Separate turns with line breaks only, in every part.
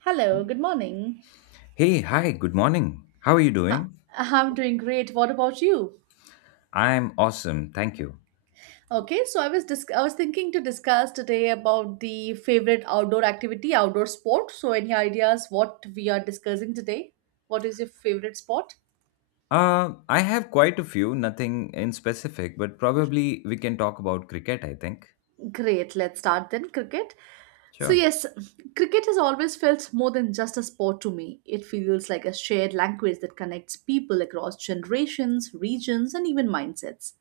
Hello, good morning.
Hey, hi, good morning. How are you
Ha-
doing?
I'm doing great. What about you?
I'm awesome, thank you.
Okay, so I was thinking to discuss today about the favorite outdoor activity, outdoor sport. So any ideas what we are discussing today? What is your favorite sport?
I have quite a few, nothing in specific, but probably we can talk about cricket, I think.
Great, let's start then. Cricket. So,
Sure.
yes, cricket has always felt more than just a sport to me. It feels like a shared language that connects people across generations, regions, and even mindsets.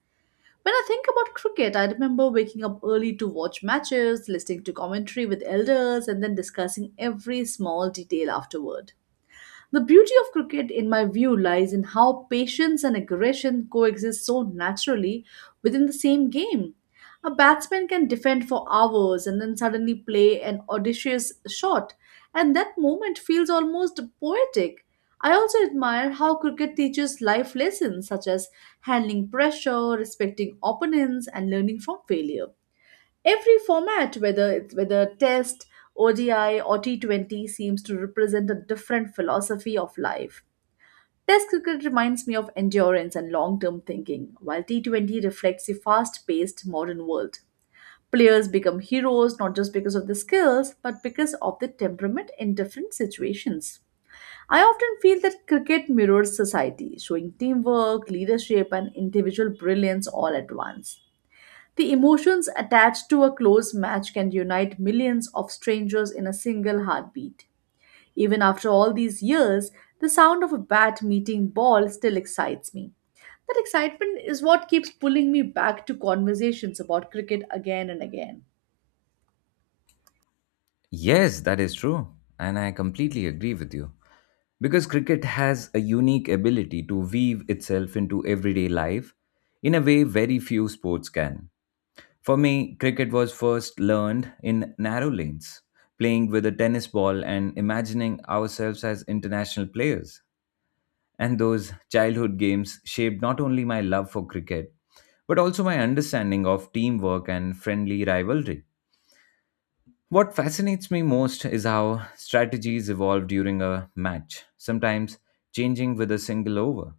When I think about cricket, I remember waking up early to watch matches, listening to commentary with elders, and then discussing every small detail afterward. The beauty of cricket, in my view, lies in how patience and aggression coexist so naturally within the same game. A batsman can defend for hours and then suddenly play an audacious shot, and that moment feels almost poetic. I also admire how cricket teaches life lessons such as handling pressure, respecting opponents, and learning from failure. Every format, whether test, ODI or T20, seems to represent a different philosophy of life. Test cricket reminds me of endurance and long-term thinking, while T20 reflects the fast-paced modern world. Players become heroes not just because of the skills, but because of the temperament in different situations. I often feel that cricket mirrors society, showing teamwork, leadership, and individual brilliance all at once. The emotions attached to a close match can unite millions of strangers in a single heartbeat. Even after all these years, the sound of a bat meeting ball still excites me. That excitement is what keeps pulling me back to conversations about cricket again and again.
Yes, that is true. And I completely agree with you, because cricket has a unique ability to weave itself into everyday life in a way very few sports can. For me, cricket was first learned in narrow lanes, playing with a tennis ball and imagining ourselves as international players, and those childhood games shaped not only my love for cricket, but also my understanding of teamwork and friendly rivalry. What fascinates me most is how strategies evolve during a match, sometimes changing with a single over.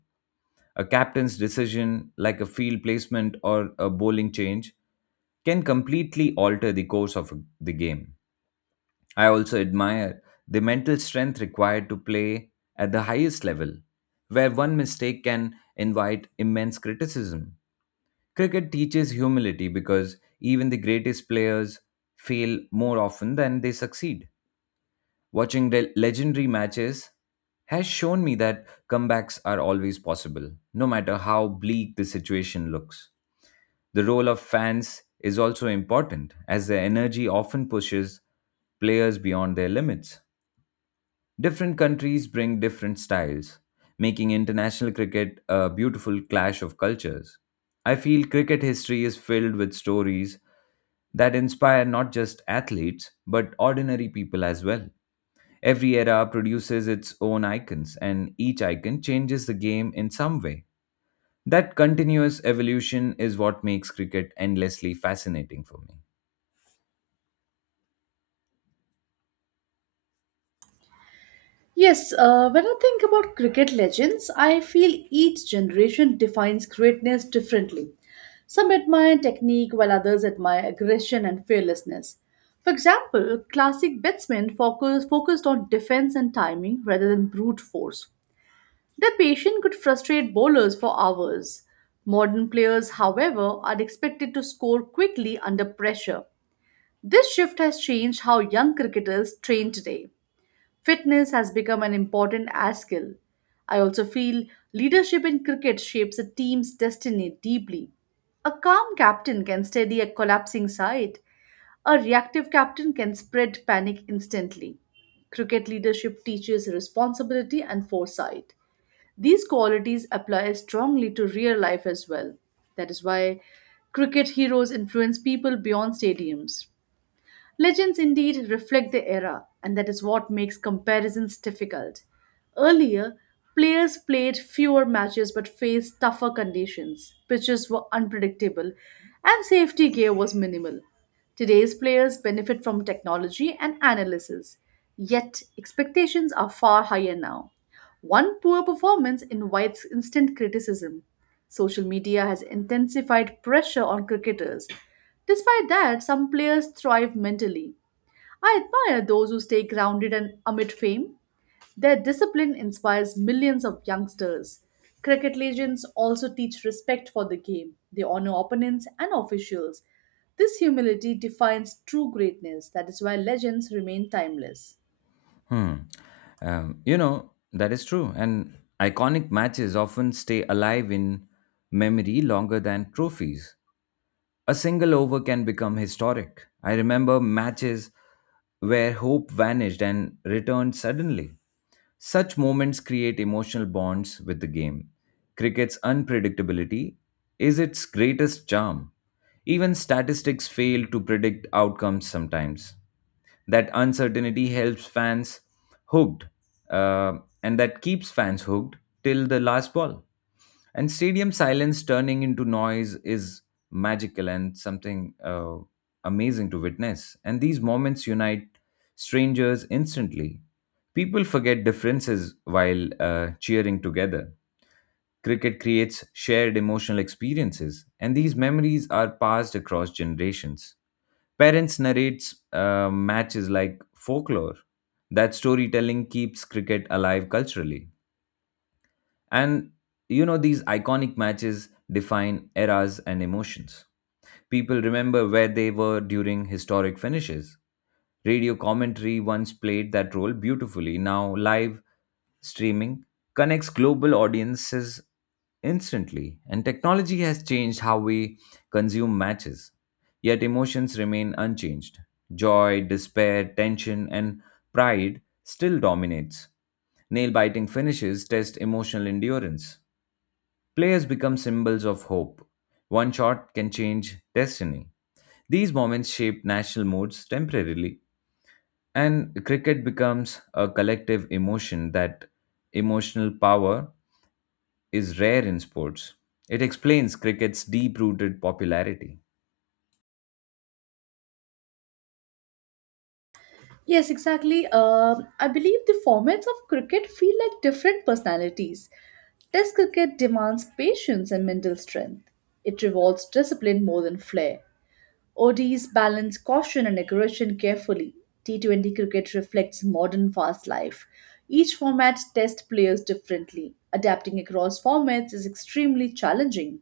A captain's decision, like a field placement or a bowling change, can completely alter the course of the game. I also admire the mental strength required to play at the highest level, where one mistake can invite immense criticism. Cricket teaches humility because even the greatest players fail more often than they succeed. Watching the legendary matches has shown me that comebacks are always possible, no matter how bleak the situation looks. The role of fans is also important, as their energy often pushes players beyond their limits. Different countries bring different styles, making international cricket a beautiful clash of cultures. I feel cricket history is filled with stories that inspire not just athletes, but ordinary people as well. Every era produces its own icons, and each icon changes the game in some way. That continuous evolution is what makes cricket endlessly fascinating for me.
Yes, when I think about cricket legends, I feel each generation defines greatness differently. Some admire technique, while others admire aggression and fearlessness. For example, classic batsmen focused on defense and timing rather than brute force. Their patience could frustrate bowlers for hours. Modern players, however, are expected to score quickly under pressure. This shift has changed how young cricketers train today. Fitness has become an important as skill. I also feel leadership in cricket shapes a team's destiny deeply. A calm captain can steady a collapsing side. A reactive captain can spread panic instantly. Cricket leadership teaches responsibility and foresight. These qualities apply strongly to real life as well. That is why cricket heroes influence people beyond stadiums. Legends indeed reflect the era, and that is what makes comparisons difficult. Earlier, players played fewer matches but faced tougher conditions. Pitches were unpredictable, and safety gear was minimal. Today's players benefit from technology and analysis, yet, expectations are far higher now. One poor performance invites instant criticism. Social media has intensified pressure on cricketers. Despite that, some players thrive mentally. I admire those who stay grounded and amid fame. Their discipline inspires millions of youngsters. Cricket legends also teach respect for the game. They honor opponents and officials. This humility defines true greatness. That is why legends remain timeless.
Hmm. That is true. And iconic matches often stay alive in memory longer than trophies. A single over can become historic. I remember matches where hope vanished and returned suddenly. Such moments create emotional bonds with the game. Cricket's unpredictability is its greatest charm. Even statistics fail to predict outcomes sometimes. That uncertainty helps fans hooked, uh, and that keeps fans hooked till the last ball, and stadium silence turning into noise is magical and something amazing to witness, and these moments unite strangers instantly. People forget differences while cheering together. Cricket creates shared emotional experiences, and these memories are passed across generations. Parents narrate matches like folklore. That storytelling keeps cricket alive culturally. And these iconic matches define eras and emotions. People remember where they were during historic finishes. Radio commentary once played that role beautifully. Now, live streaming connects global audiences instantly, and technology has changed how we consume matches. Yet, emotions remain unchanged. Joy, despair, tension, and pride still dominates. Nail biting finishes test emotional endurance. Players become symbols of hope. One shot can change destiny. These moments shape national moods temporarily, and cricket becomes a collective emotion. That emotional power is rare in sports. It explains cricket's deep rooted popularity.
Yes, exactly. I believe the formats of cricket feel like different personalities. Test cricket demands patience and mental strength. It rewards discipline more than flair. ODs balance caution and aggression carefully. T20 cricket reflects modern fast life. Each format tests players differently. Adapting across formats is extremely challenging.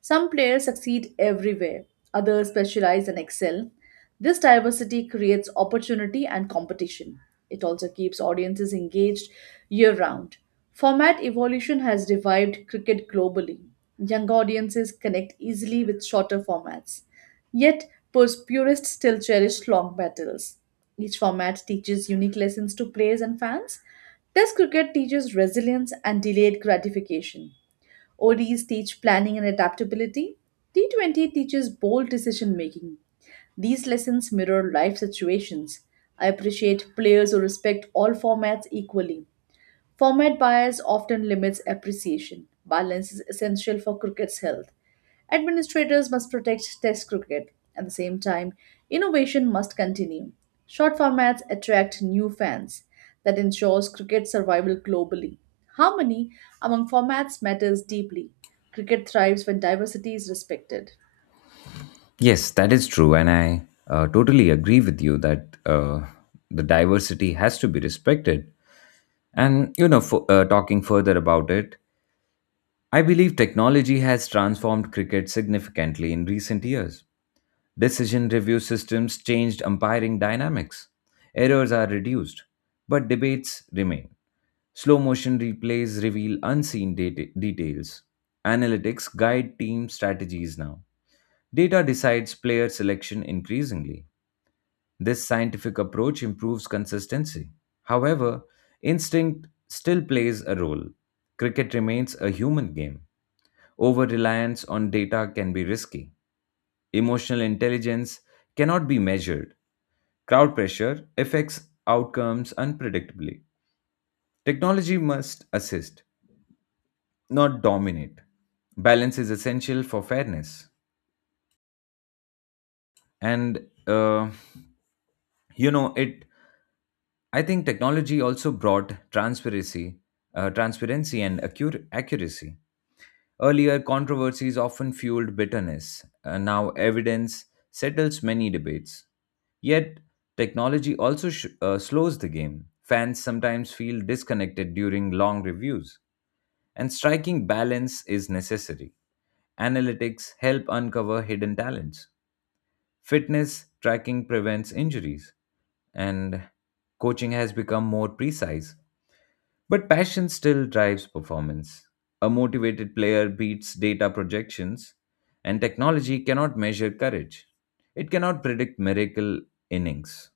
Some players succeed everywhere, others specialize and excel. This diversity creates opportunity and competition. It also keeps audiences engaged year round. Format evolution has revived cricket globally. Young audiences connect easily with shorter formats. Yet, purists still cherish long battles. Each format teaches unique lessons to players and fans. Test cricket teaches resilience and delayed gratification. ODs teach planning and adaptability. T20 teaches bold decision making. These lessons mirror life situations. I appreciate players who respect all formats equally. Format bias often limits appreciation. Balance is essential for cricket's health. Administrators must protect Test cricket. At the same time, innovation must continue. Short formats attract new fans. That ensures cricket survival globally. Harmony among formats matters deeply. Cricket thrives when diversity is respected.
Yes, that is true. And I totally agree with you that the diversity has to be respected. And, talking further about it, I believe technology has transformed cricket significantly in recent years. Decision review systems changed umpiring dynamics. Errors are reduced, but debates remain. Slow motion replays reveal unseen details. Analytics guide team strategies now. Data decides player selection increasingly. This scientific approach improves consistency. However, instinct still plays a role. Cricket remains a human game. Over reliance on data can be risky. Emotional intelligence cannot be measured. Crowd pressure affects outcomes unpredictably. Technology must assist, not dominate. Balance is essential for fairness. And, you know, it I think technology also brought transparency, transparency and accuracy. Earlier, controversies often fueled bitterness. Now, evidence settles many debates. Yet, technology also slows the game. Fans sometimes feel disconnected during long reviews, and striking balance is necessary. Analytics help uncover hidden talents. Fitness tracking prevents injuries, and coaching has become more precise. But passion still drives performance. A motivated player beats data projections, and technology cannot measure courage. It cannot predict miracle innings.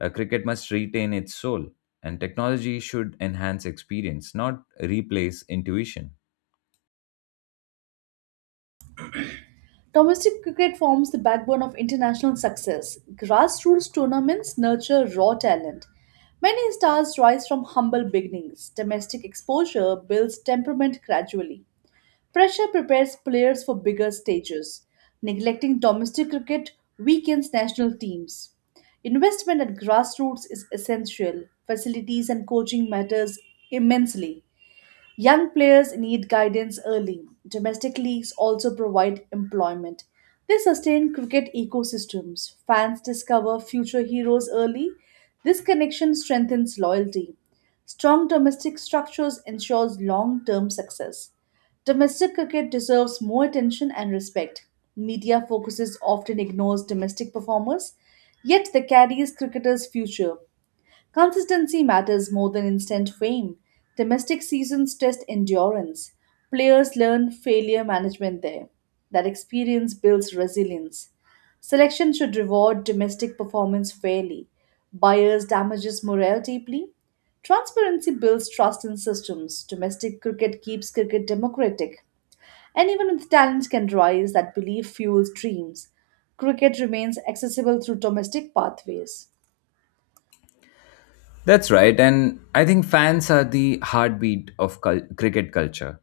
A cricket must retain its soul, and technology should enhance experience, not replace intuition.
Domestic cricket forms the backbone of international success. Grassroots tournaments nurture raw talent. Many stars rise from humble beginnings. Domestic exposure builds temperament gradually. Pressure prepares players for bigger stages. Neglecting domestic cricket weakens national teams. Investment at grassroots is essential. Facilities and coaching matters immensely. Young players need guidance early. Domestic leagues also provide employment. They sustain cricket ecosystems. Fans discover future heroes early. This connection strengthens loyalty. Strong domestic structures ensures long-term success. Domestic cricket deserves more attention and respect. Media focuses often ignores domestic performers, yet they carries cricketers' future. Consistency matters more than instant fame. Domestic seasons test endurance. Players learn failure management there. That experience builds resilience. Selection should reward domestic performance fairly. Buyers damages morale deeply. Transparency builds trust in systems. Domestic cricket keeps cricket democratic. And even if talent can rise, that belief fuels dreams. Cricket remains accessible through domestic pathways.
That's right, and I think fans are the heartbeat of cricket culture.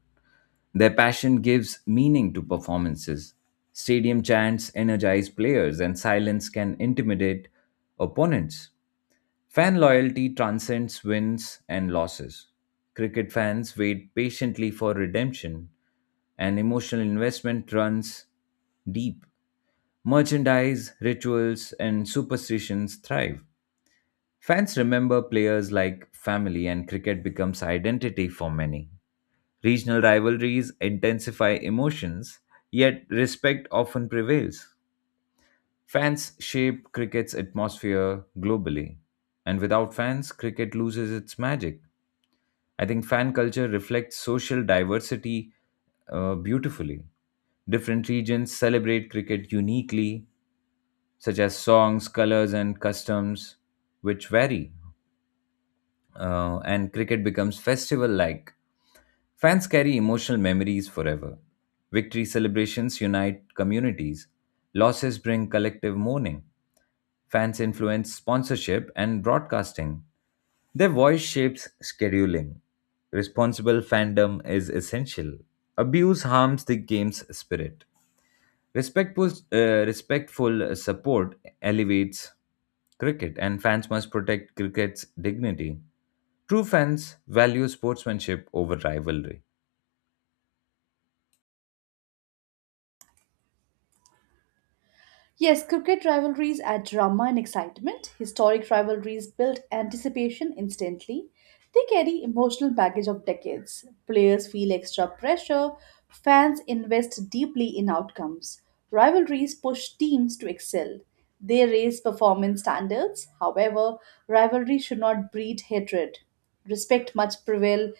Their passion gives meaning to performances. Stadium chants energize players, and silence can intimidate opponents. Fan loyalty transcends wins and losses. Cricket fans wait patiently for redemption, and emotional investment runs deep. Merchandise, rituals, and superstitions thrive. Fans remember players like family, and cricket becomes identity for many. Regional rivalries intensify emotions, yet respect often prevails. Fans shape cricket's atmosphere globally, and without fans, cricket loses its magic. I think fan culture reflects social diversity beautifully. Different regions celebrate cricket uniquely, such as songs, colors, and customs, which vary. And cricket becomes festival like. Fans carry emotional memories forever. Victory celebrations unite communities. Losses bring collective mourning. Fans influence sponsorship and broadcasting. Their voice shapes scheduling. Responsible fandom is essential. Abuse harms the game's spirit. Respectful support elevates cricket, and fans must protect cricket's dignity. True fans value sportsmanship over rivalry.
Yes, cricket rivalries add drama and excitement. Historic rivalries build anticipation instantly. They carry emotional baggage of decades. Players feel extra pressure. Fans invest deeply in outcomes. Rivalries push teams to excel. They raise performance standards. However, rivalry should not breed hatred. Respect must prevail.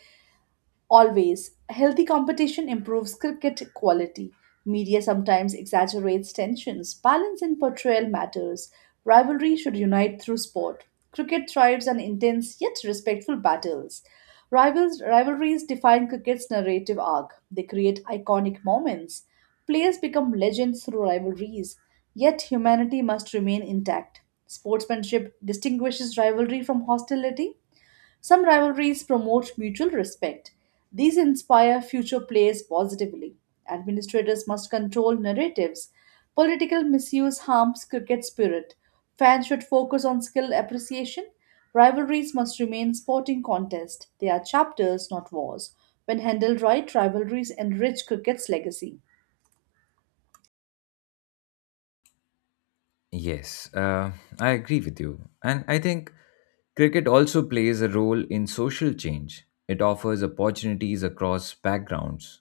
Always, healthy competition improves cricket quality. Media sometimes exaggerates tensions. Balance in portrayal matters. Rivalry should unite through sport. Cricket thrives on intense yet respectful battles. Rivalries define cricket's narrative arc. They create iconic moments. Players become legends through rivalries. Yet humanity must remain intact. Sportsmanship distinguishes rivalry from hostility. Some rivalries promote mutual respect. These inspire future players positively. Administrators must control narratives. Political misuse harms cricket spirit. Fans should focus on skill appreciation. Rivalries must remain sporting contest. They are chapters, not wars. When handled right, rivalries enrich cricket's legacy.
Yes, I agree with you. And I think cricket also plays a role in social change. It offers opportunities across backgrounds.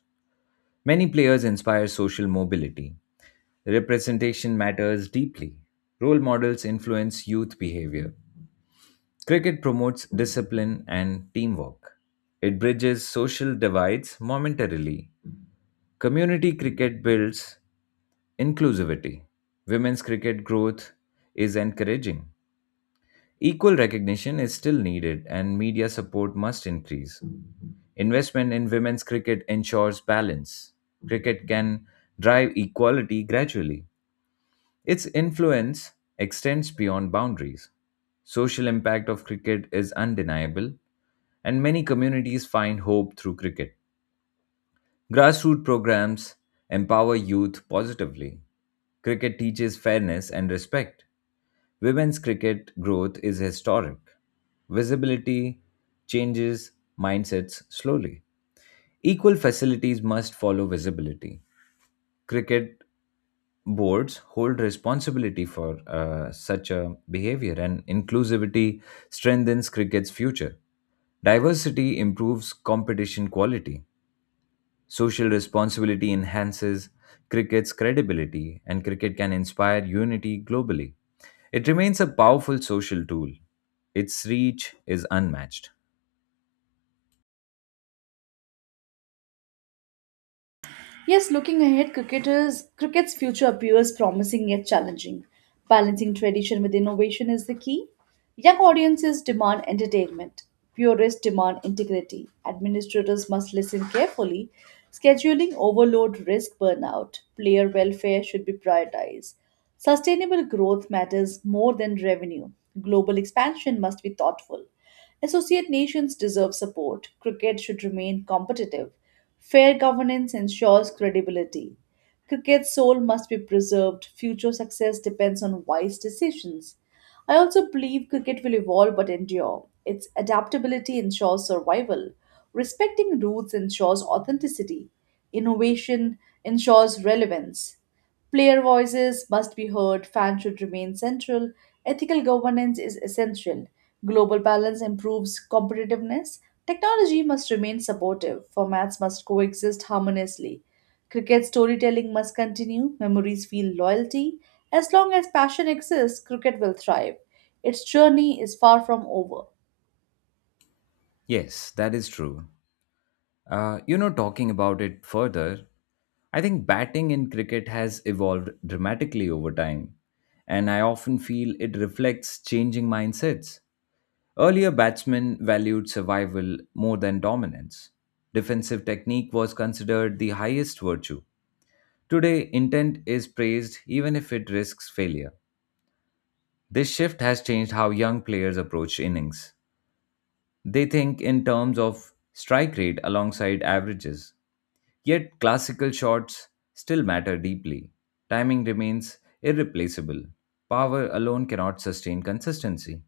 Many players inspire social mobility. Representation matters deeply. Role models influence youth behavior. Cricket promotes discipline and teamwork. It bridges social divides momentarily. Community cricket builds inclusivity. Women's cricket growth is encouraging. Equal recognition is still needed, and media support must increase. Investment in women's cricket ensures balance. Cricket can drive equality gradually. Its influence extends beyond boundaries. Social impact of cricket is undeniable, and many communities find hope through cricket. Grassroots programs empower youth positively. Cricket teaches fairness and respect. Women's cricket growth is historic. Visibility changes mindsets slowly. Equal facilities must follow visibility. Cricket boards hold responsibility for such a behavior, and inclusivity strengthens cricket's future. Diversity improves competition quality. Social responsibility enhances cricket's credibility, and cricket can inspire unity globally. It remains a powerful social tool. Its reach is unmatched.
Yes, looking ahead, cricket's future appears promising yet challenging. Balancing tradition with innovation is the key. Young audiences demand entertainment, purists demand integrity. Administrators must listen carefully. Scheduling overload risk burnout. Player welfare should be prioritized. Sustainable growth matters more than revenue. Global expansion must be thoughtful. Associate nations deserve support. Cricket should remain competitive. Fair governance ensures credibility. Cricket's soul must be preserved. Future success depends on wise decisions. I also believe cricket will evolve but endure. Its adaptability ensures survival. Respecting roots ensures authenticity. Innovation ensures relevance. Player voices must be heard, fans should remain central, ethical governance is essential, global balance improves competitiveness, technology must remain supportive, formats must coexist harmoniously. Cricket storytelling must continue, memories feel loyalty. As long as passion exists, cricket will thrive. Its journey is far from over.
Yes, that is true. Talking about it further, I think batting in cricket has evolved dramatically over time, and I often feel it reflects changing mindsets. Earlier, batsmen valued survival more than dominance. Defensive technique was considered the highest virtue. Today, intent is praised even if it risks failure. This shift has changed how young players approach innings. They think in terms of strike rate alongside averages. Yet, classical shots still matter deeply. Timing remains irreplaceable. Power alone cannot sustain consistency.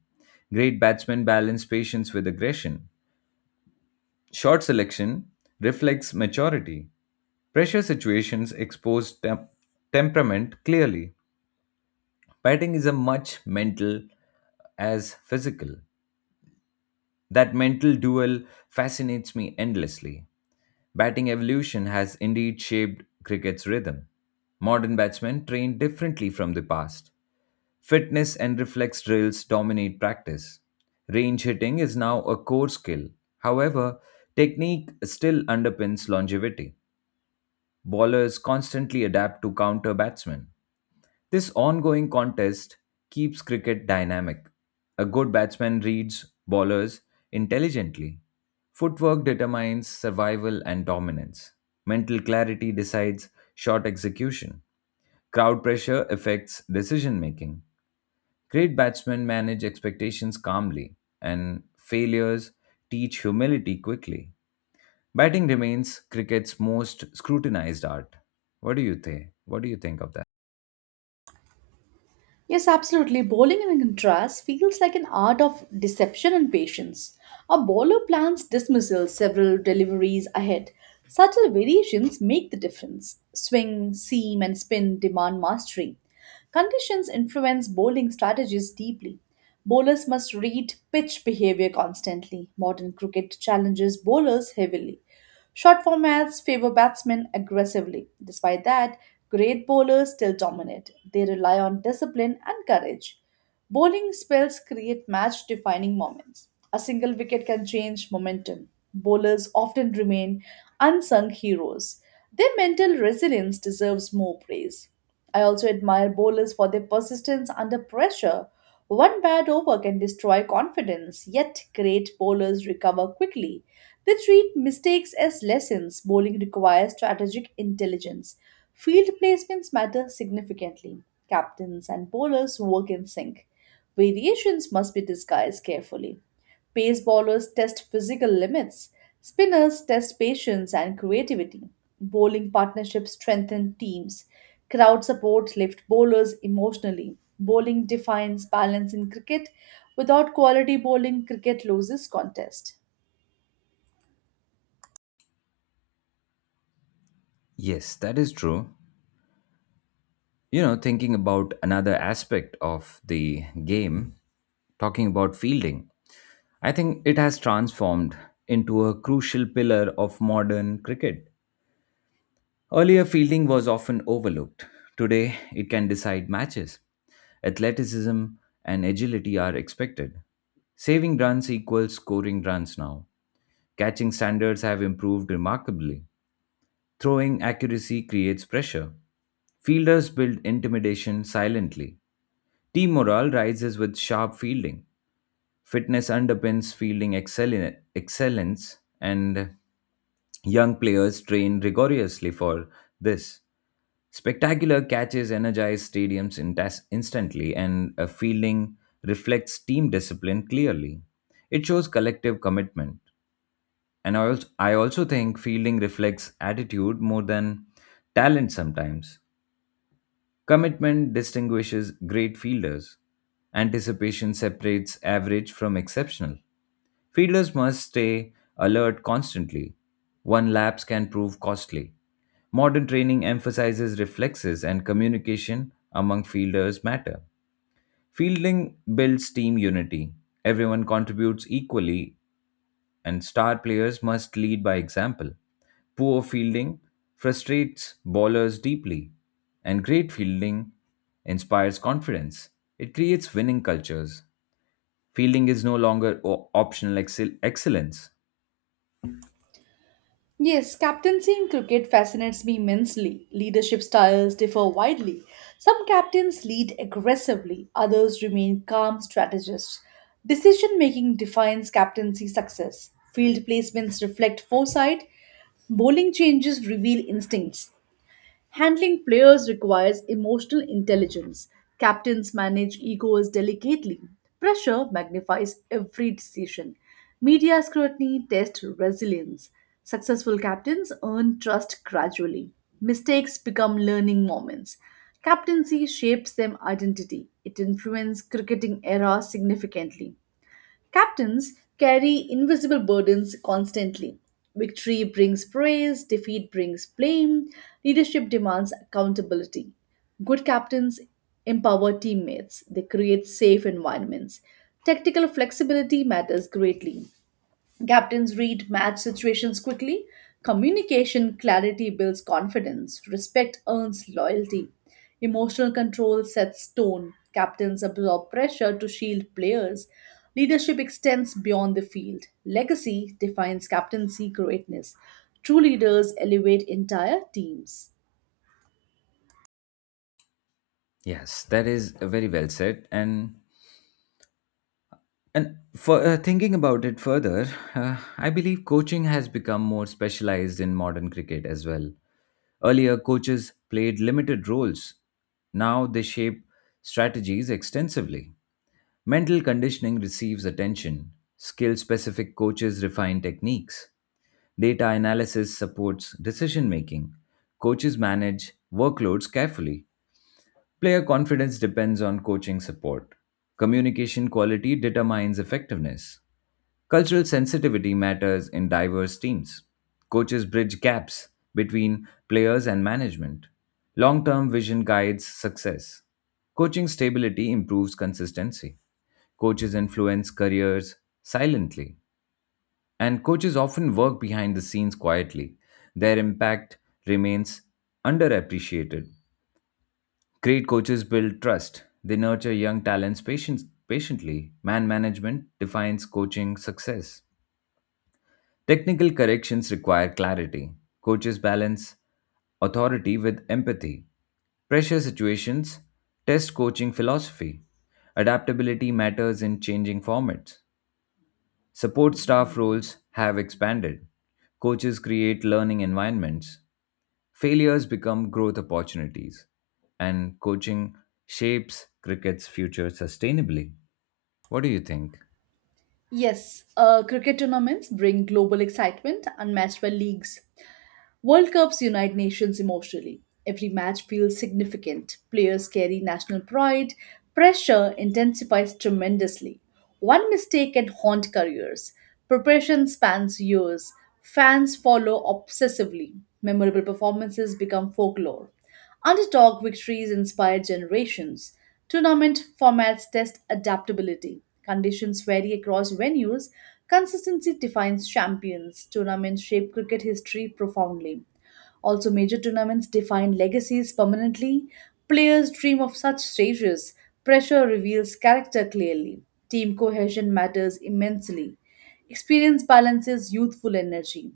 Great batsmen balance patience with aggression. Shot selection reflects maturity. Pressure situations expose temperament clearly. Batting is a much mental as physical. That mental duel fascinates me endlessly. Batting evolution has indeed shaped cricket's rhythm. Modern batsmen train differently from the past. Fitness and reflex drills dominate practice. Range hitting is now a core skill. However, technique still underpins longevity. Bowlers constantly adapt to counter batsmen. This ongoing contest keeps cricket dynamic. A good batsman reads bowlers intelligently. Footwork determines survival and dominance. Mental clarity decides shot execution. Crowd pressure affects decision making. Great batsmen manage expectations calmly, and failures teach humility quickly. Batting remains cricket's most scrutinized art. What do you think? What do you think of that?
Yes, absolutely. Bowling, in contrast, feels like an art of deception and patience. A bowler plans dismissal several deliveries ahead. Subtle variations make the difference. Swing, seam, and spin demand mastery. Conditions influence bowling strategies deeply. Bowlers must read pitch behavior constantly. Modern cricket challenges bowlers heavily. Short formats favor batsmen aggressively. Despite that, great bowlers still dominate. They rely on discipline and courage. Bowling spells create match defining moments. A single wicket can change momentum. Bowlers often remain unsung heroes. Their mental resilience deserves more praise. I also admire bowlers for their persistence under pressure. One bad over can destroy confidence, yet great bowlers recover quickly. They treat mistakes as lessons. Bowling requires strategic intelligence. Field placements matter significantly. Captains and bowlers work in sync. Variations must be disguised carefully. Pace bowlers test physical limits, spinners test patience and creativity. Bowling partnerships strengthen teams. Crowd support lifts bowlers emotionally. Bowling defines balance in cricket. Without quality bowling, cricket loses contest.
Yes, that is true. You know, thinking about another aspect of the game, talking about fielding, I think it has transformed into a crucial pillar of modern cricket. Earlier, fielding was often overlooked. Today, it can decide matches. Athleticism and agility are expected. Saving runs equals scoring runs now. Catching standards have improved remarkably. Throwing accuracy creates pressure. Fielders build intimidation silently. Team morale rises with sharp fielding. Fitness underpins fielding excellence, and young players train rigorously for this. Spectacular catches energize stadiums instantly, and a fielding reflects team discipline clearly. It shows collective commitment. And I also think fielding reflects attitude more than talent sometimes. Commitment distinguishes great fielders. Anticipation separates average from exceptional. Fielders must stay alert constantly. One lapse can prove costly. Modern training emphasizes reflexes, and communication among fielders matter. Fielding builds team unity. Everyone contributes equally, and star players must lead by example. Poor fielding frustrates bowlers deeply, and great fielding inspires confidence. It creates winning cultures. Fielding is no longer optional excellence.
Yes, captaincy in cricket fascinates me immensely. Leadership styles differ widely. Some captains lead aggressively, others remain calm strategists. Decision making defines captaincy success. Field placements reflect foresight, bowling changes reveal instincts. Handling players requires emotional intelligence. Captains manage egos delicately. Pressure magnifies every decision. Media scrutiny tests resilience. Successful captains earn trust gradually. Mistakes become learning moments. Captaincy shapes them identity. It influences cricketing era significantly. Captains carry invisible burdens constantly. Victory brings praise, defeat brings blame, leadership demands accountability. Good captains empower teammates, they create safe environments. Tactical flexibility matters greatly. Captains read match situations quickly. Communication clarity builds confidence. Respect earns loyalty. Emotional control sets tone. Captains absorb pressure to shield players. Leadership extends beyond the field. Legacy defines captaincy greatness. True leaders elevate entire teams.
Yes, that is very well said. And for thinking about it further, I believe coaching has become more specialized in modern cricket as well. Earlier, coaches played limited roles. Now they shape strategies extensively. Mental conditioning receives attention. Skill specific coaches refine techniques. Data analysis supports decision making. Coaches manage workloads carefully. Player confidence depends on coaching support. Communication quality determines effectiveness. Cultural sensitivity matters in diverse teams. Coaches bridge gaps between players and management. Long term vision guides success. Coaching stability improves consistency. Coaches influence careers silently, and coaches often work behind the scenes quietly. Their impact remains underappreciated. Great coaches build trust. They nurture young talents patiently. Man management defines coaching success. Technical corrections require clarity. Coaches balance authority with empathy. Pressure situations test coaching philosophy. Adaptability matters in changing formats. Support staff roles have expanded. Coaches create learning environments. Failures become growth opportunities. And coaching shapes cricket's future sustainably. What do you think?
Yes, cricket tournaments bring global excitement unmatched by leagues. World Cups unite nations emotionally. Every match feels significant. Players carry national pride. Pressure intensifies tremendously. One mistake can haunt careers. Preparation spans years. Fans follow obsessively. Memorable performances become folklore. Underdog victories inspire generations. Tournament formats test adaptability. Conditions vary across venues. Consistency defines champions. Tournaments shape cricket history profoundly. Also, major tournaments define legacies permanently. Players dream of such stages. Pressure reveals character clearly. Team cohesion matters immensely. Experience balances youthful energy.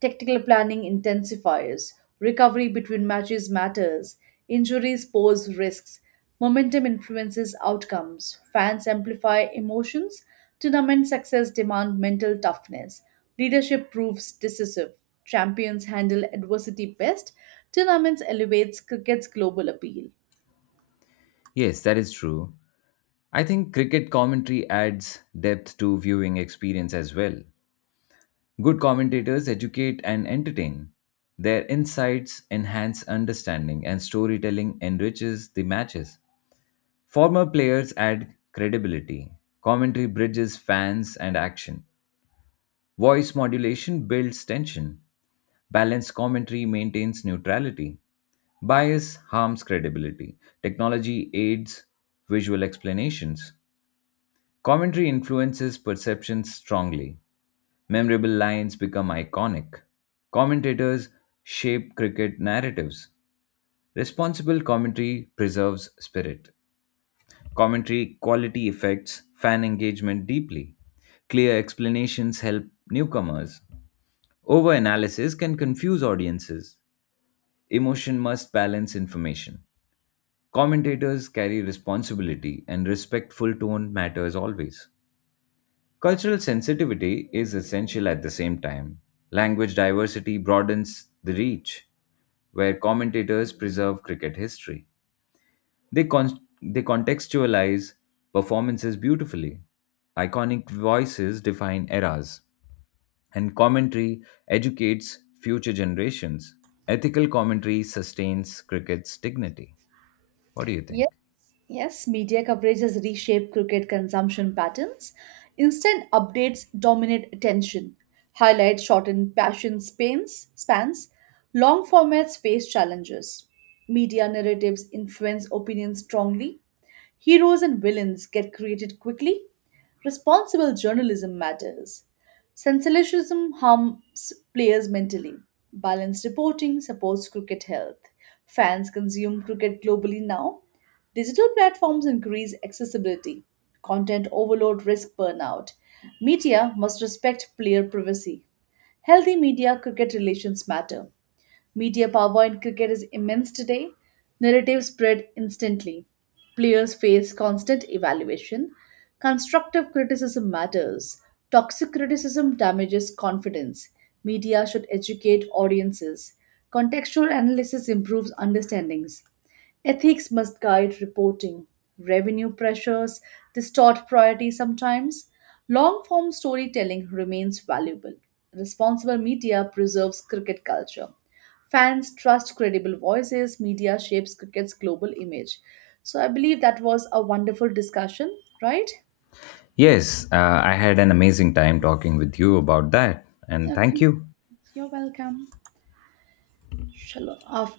Tactical planning intensifies, recovery between matches matters, injuries pose risks, momentum influences outcomes, fans amplify emotions, tournament success demand mental toughness, leadership proves decisive, champions handle adversity best, tournaments elevates cricket's global appeal.
Yes, that is true. I think cricket commentary adds depth to viewing experience as well. Good commentators educate and entertain. Their insights enhance understanding, and storytelling enriches the matches. Former players add credibility. Commentary bridges fans and action. Voice modulation builds tension. Balanced commentary maintains neutrality. Bias harms credibility. Technology aids visual explanations. Commentary influences perceptions strongly. Memorable lines become iconic. Commentators shape cricket narratives. Responsible commentary preserves spirit. Commentary quality affects fan engagement deeply. Clear explanations help newcomers. Over analysis can confuse audiences. Emotion must balance information. Commentators carry responsibility, and respectful tone matters always. Cultural sensitivity is essential at the same time. Language diversity broadens the reach, where commentators preserve cricket history. They contextualize performances beautifully. Iconic voices define eras, and commentary educates future generations. Ethical commentary sustains cricket's dignity. What do you think?
Yes, yes, media coverage has reshaped cricket consumption patterns. Instant updates dominate attention. Highlights shorten passion spans. Long formats face challenges. Media narratives influence opinions strongly. Heroes and villains get created quickly. Responsible journalism matters. Sensationalism harms players mentally. Balanced reporting supports cricket health. Fans consume cricket globally now. Digital platforms increase accessibility. Content overload risk burnout. Media must respect player privacy. Healthy media cricket relations matter. Media power in cricket is immense today. Narratives spread instantly. Players face constant evaluation. Constructive criticism matters. Toxic criticism damages confidence. Media should educate audiences. Contextual analysis improves understandings. Ethics must guide reporting. Revenue pressures distort priorities sometimes. Long form storytelling remains valuable. Responsible media preserves cricket culture. Fans trust credible voices, media shapes cricket's global image. So I believe that was a wonderful discussion, right?
Yes, I had an amazing time talking with you about that, and
Okay,
thank you.
you're welcome. Shalom. Our